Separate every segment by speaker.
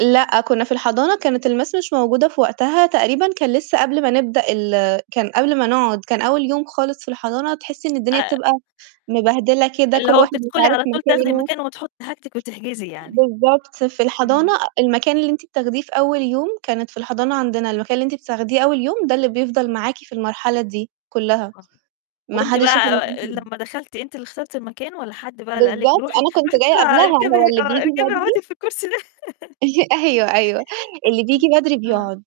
Speaker 1: لأ، كُنّا في الحضانة كانت الMiss مش موجودة في وقتها تقريبًا كان لسّه قبل ما نبدأ ال كان قبل ما نقعد، كان أول يوم خالص في الحضانة، تحسّي إن الدنيا
Speaker 2: آآ
Speaker 1: بتبقى مبهدلة كده
Speaker 2: اللي
Speaker 1: كل
Speaker 2: هو
Speaker 1: واحد مش
Speaker 2: تدخلي
Speaker 1: عارف
Speaker 2: على طول تاخدي
Speaker 1: مكانه.
Speaker 2: مكان وتحُطي حاجتِك وتحجزي يعني.
Speaker 1: بالضبط، في الحضانة
Speaker 2: إمم.
Speaker 1: المكان اللي أنتِ بتاخديه في أول يوم كانت في الحضانة عندنا، المكان اللي أنتِ بتاخديه أول يوم ده اللي بيفضل معاكِ في المرحلة دي كُلّها،
Speaker 2: آه،
Speaker 1: ما
Speaker 2: وأنتِ
Speaker 1: حدّش ياخُد
Speaker 2: بقى
Speaker 1: [unintelligible]
Speaker 2: لمّا دخلتِ أنتِ اللي اخترتِ المكان والّا حد بقى اللي قال لِك
Speaker 1: بالضبط،
Speaker 2: روحي
Speaker 1: أنا كنت
Speaker 2: روحي
Speaker 1: جاية
Speaker 2: بسرعة
Speaker 1: قبلها،
Speaker 2: اركبي
Speaker 1: هو
Speaker 2: آه،
Speaker 1: اللي بييجي
Speaker 2: اركبي
Speaker 1: بدري
Speaker 2: أقعدي في الكرسي ده.
Speaker 1: أيوه، أيوه، اللي بييجي بدري
Speaker 2: آه،
Speaker 1: بيقعد.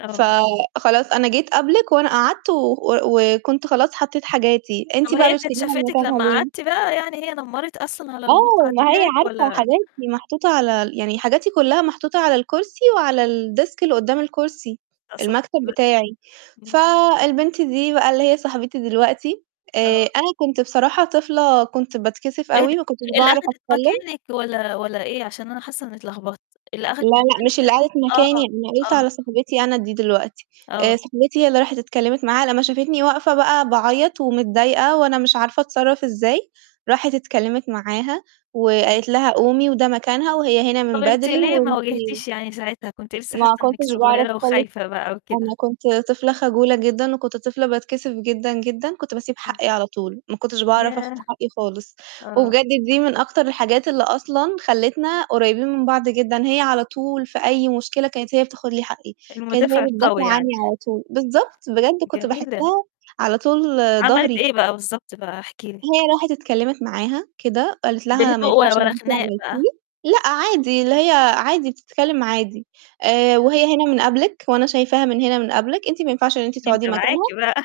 Speaker 2: آه.
Speaker 1: فخلاص أنا جيت قبلِك وأنا قعدت و و وكنت خلاص حطّيت حاجاتي، أنتِ
Speaker 2: طَب
Speaker 1: بقى
Speaker 2: هي كانت
Speaker 1: بتشليها من
Speaker 2: شافتِك
Speaker 1: مكانها
Speaker 2: لمّا
Speaker 1: ليه؟
Speaker 2: قعدتِ بقى يعني هي نمَّرِت أصلًا على
Speaker 1: آه،
Speaker 2: المقعد
Speaker 1: ما هي
Speaker 2: بتاعِك
Speaker 1: عارفة
Speaker 2: والّا
Speaker 1: حاجاتي محطوطة على ال يعني حاجاتي كُلّها محطوطة على الكرسي وعلى الديسك اللي قُدّام الكرسي المكتب
Speaker 2: [unintelligible]
Speaker 1: بتاعي.
Speaker 2: إمم.
Speaker 1: فالبنت دي بقى اللي هي صاحبتي دلوقتي، آآ
Speaker 2: آه.
Speaker 1: أنا كنت بصراحة طفلة كنت باتكسف
Speaker 2: إيه د
Speaker 1: أوي ما كنتش
Speaker 2: اللي
Speaker 1: باعرف
Speaker 2: أخدِت
Speaker 1: أتكلِّم.
Speaker 2: مكانِك والّا والّا إيه عشان أنا حاسّة إنّي اتلخبطت؟ اللي
Speaker 1: لا،
Speaker 2: أخدِت
Speaker 1: لأ،
Speaker 2: مكانِك
Speaker 1: مش اللي
Speaker 2: [unintelligible]
Speaker 1: قعدت
Speaker 2: آه،
Speaker 1: مكاني، أنا قُلت
Speaker 2: آه.
Speaker 1: على صاحبتي أنا دي دلوقتي،
Speaker 2: آه.
Speaker 1: آآ صاحبتي هي اللي راحت اتكلِّمت معاها لمّا شافتني واقفة بقى باعيّط ومتضايقة، وأنا مش عارفة أتصرّف إزاي، راحت اتكلِّمت معاها وقالت لها: "قومي وده مكانها، وهي هنا من
Speaker 2: طَب أنتِ
Speaker 1: بدري
Speaker 2: ليه ما
Speaker 1: وأنتِ"
Speaker 2: وجهتيش يعني ساعتها؟ كنتِ لسّه حاسّة
Speaker 1: ما
Speaker 2: إنِّك
Speaker 1: كنتش باعرف
Speaker 2: صغيرة
Speaker 1: خالص،
Speaker 2: وخايفة بقى وكده.
Speaker 1: أنا كنت طفلة خجولة جدًا وكنت طفلة باتكسف جدًا، جدًا، كنت بسيب
Speaker 2: إمم.
Speaker 1: حقّي على طول ما كنتش باعرف آخُد
Speaker 2: ياه!
Speaker 1: حقّي خالص.
Speaker 2: آه.
Speaker 1: وبجد دي من أكتر الحاجات اللي أصلًا خلّتنا قريّبين من بعض جدًا، هي على طول في أي مشكلة كانت هي بتاخد لي حقّي، كانت
Speaker 2: المُدافع
Speaker 1: هي
Speaker 2: القوي
Speaker 1: بتدافع عني
Speaker 2: يعني.
Speaker 1: على طول، بالضبط، بجد كنت
Speaker 2: جميلة.
Speaker 1: باحسّها على طول
Speaker 2: عملتِ
Speaker 1: ضهري.
Speaker 2: إيه بقى بالضبط بقى احكي لي؟
Speaker 1: هي راحت اتكلِّمت معاها كده وقالت لها: "ما
Speaker 2: بهدوء و
Speaker 1: ينفعش اللي
Speaker 2: ولا
Speaker 1: أنتِ
Speaker 2: خناق بقى.
Speaker 1: عملتيه." لأ، عادي اللي هي عادي بتتكلِّم عادي. آآ
Speaker 2: [unintelligible]
Speaker 1: "وهي هنا من قبلِك وأنا شايفاها من هنا من قبلِك، أنت ما ينفعش إن أنتِ
Speaker 2: دي
Speaker 1: تقعدي
Speaker 2: متابعاكِ
Speaker 1: مكانها،"
Speaker 2: بقى.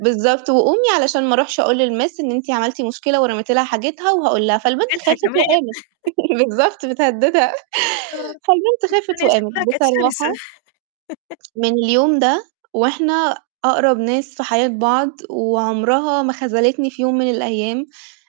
Speaker 1: بالضبط، "وقومي علشان ما أروحش أقول للMiss إن أنتِ عملتِ مشكلة ورميتِ لها حاجتها وهاقول لها."
Speaker 2: [unintelligible]
Speaker 1: فالبنت
Speaker 2: بتضحك
Speaker 1: خافت
Speaker 2: كمان.
Speaker 1: وقامت. بالضبط بتهدّدها،
Speaker 2: آه.
Speaker 1: فالبنت خافت
Speaker 2: [unintelligible]
Speaker 1: وقامت.
Speaker 2: شكلها كانت شرسة.
Speaker 1: بصراحة من اليوم ده وإحنا أقرب ناس في حياة بعض، وعمرها ما خذلتني في يوم من الأيام،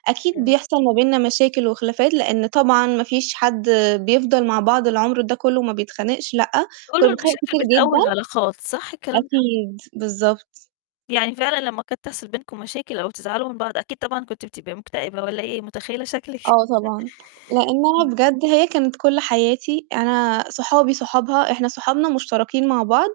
Speaker 1: أكيد
Speaker 2: جميل.
Speaker 1: بيحصل ما بيننا مشاكل وخلافات لإن طبعًا ما فيش حد بيفضل مع بعض العمر ده كُلّه ما بيتخانقش لأ، كُنّا
Speaker 2: بيقولوا
Speaker 1: بنتخانق
Speaker 2: المشاكل
Speaker 1: كتير جدًا،
Speaker 2: بتقوّي العلاقات، صح الكلام ده؟
Speaker 1: أكيد، بالضبط.
Speaker 2: يعني فعلًا لمّا كانت تحصل بينكم مشاكل أو تزعلوا من بعض أكيد طبعًا كنت بتبقي مكتئبة والّا أي، متخيّلة شكلِك
Speaker 1: آه طبعًا، لإنّها
Speaker 2: امم.
Speaker 1: بجد هي كانت كل حياتي، أنا صحابي صحابها، إحنا صحابنا مشتركين مع بعض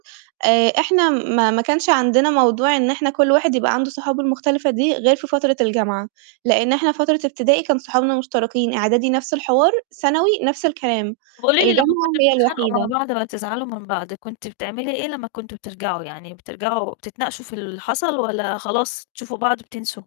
Speaker 1: آآ، إحنا ما ما كانش عندنا موضوع إن إحنا كل واحد يبقى عنده صحابه المختلفة دي غير في فترة الجامعة، لإن إحنا فترة ابتدائي كان صحابنا مشتركين، إعدادي نَفْس الحوار، ثانوي نَفْس الكلام،
Speaker 2: قولي لي لمّا
Speaker 1: الجامعة
Speaker 2: كنتم
Speaker 1: هي
Speaker 2: بتدخلقوا مع
Speaker 1: الوحيدة.
Speaker 2: بعض ما تزعلوا من بعض، كنتِ بتعملي إيه لمّا كنتم بترجعوا؟ يعني بترجعوا بتتناقشوا في اللي حصل والّا خلاص تشوفوا بعض بتنسوا؟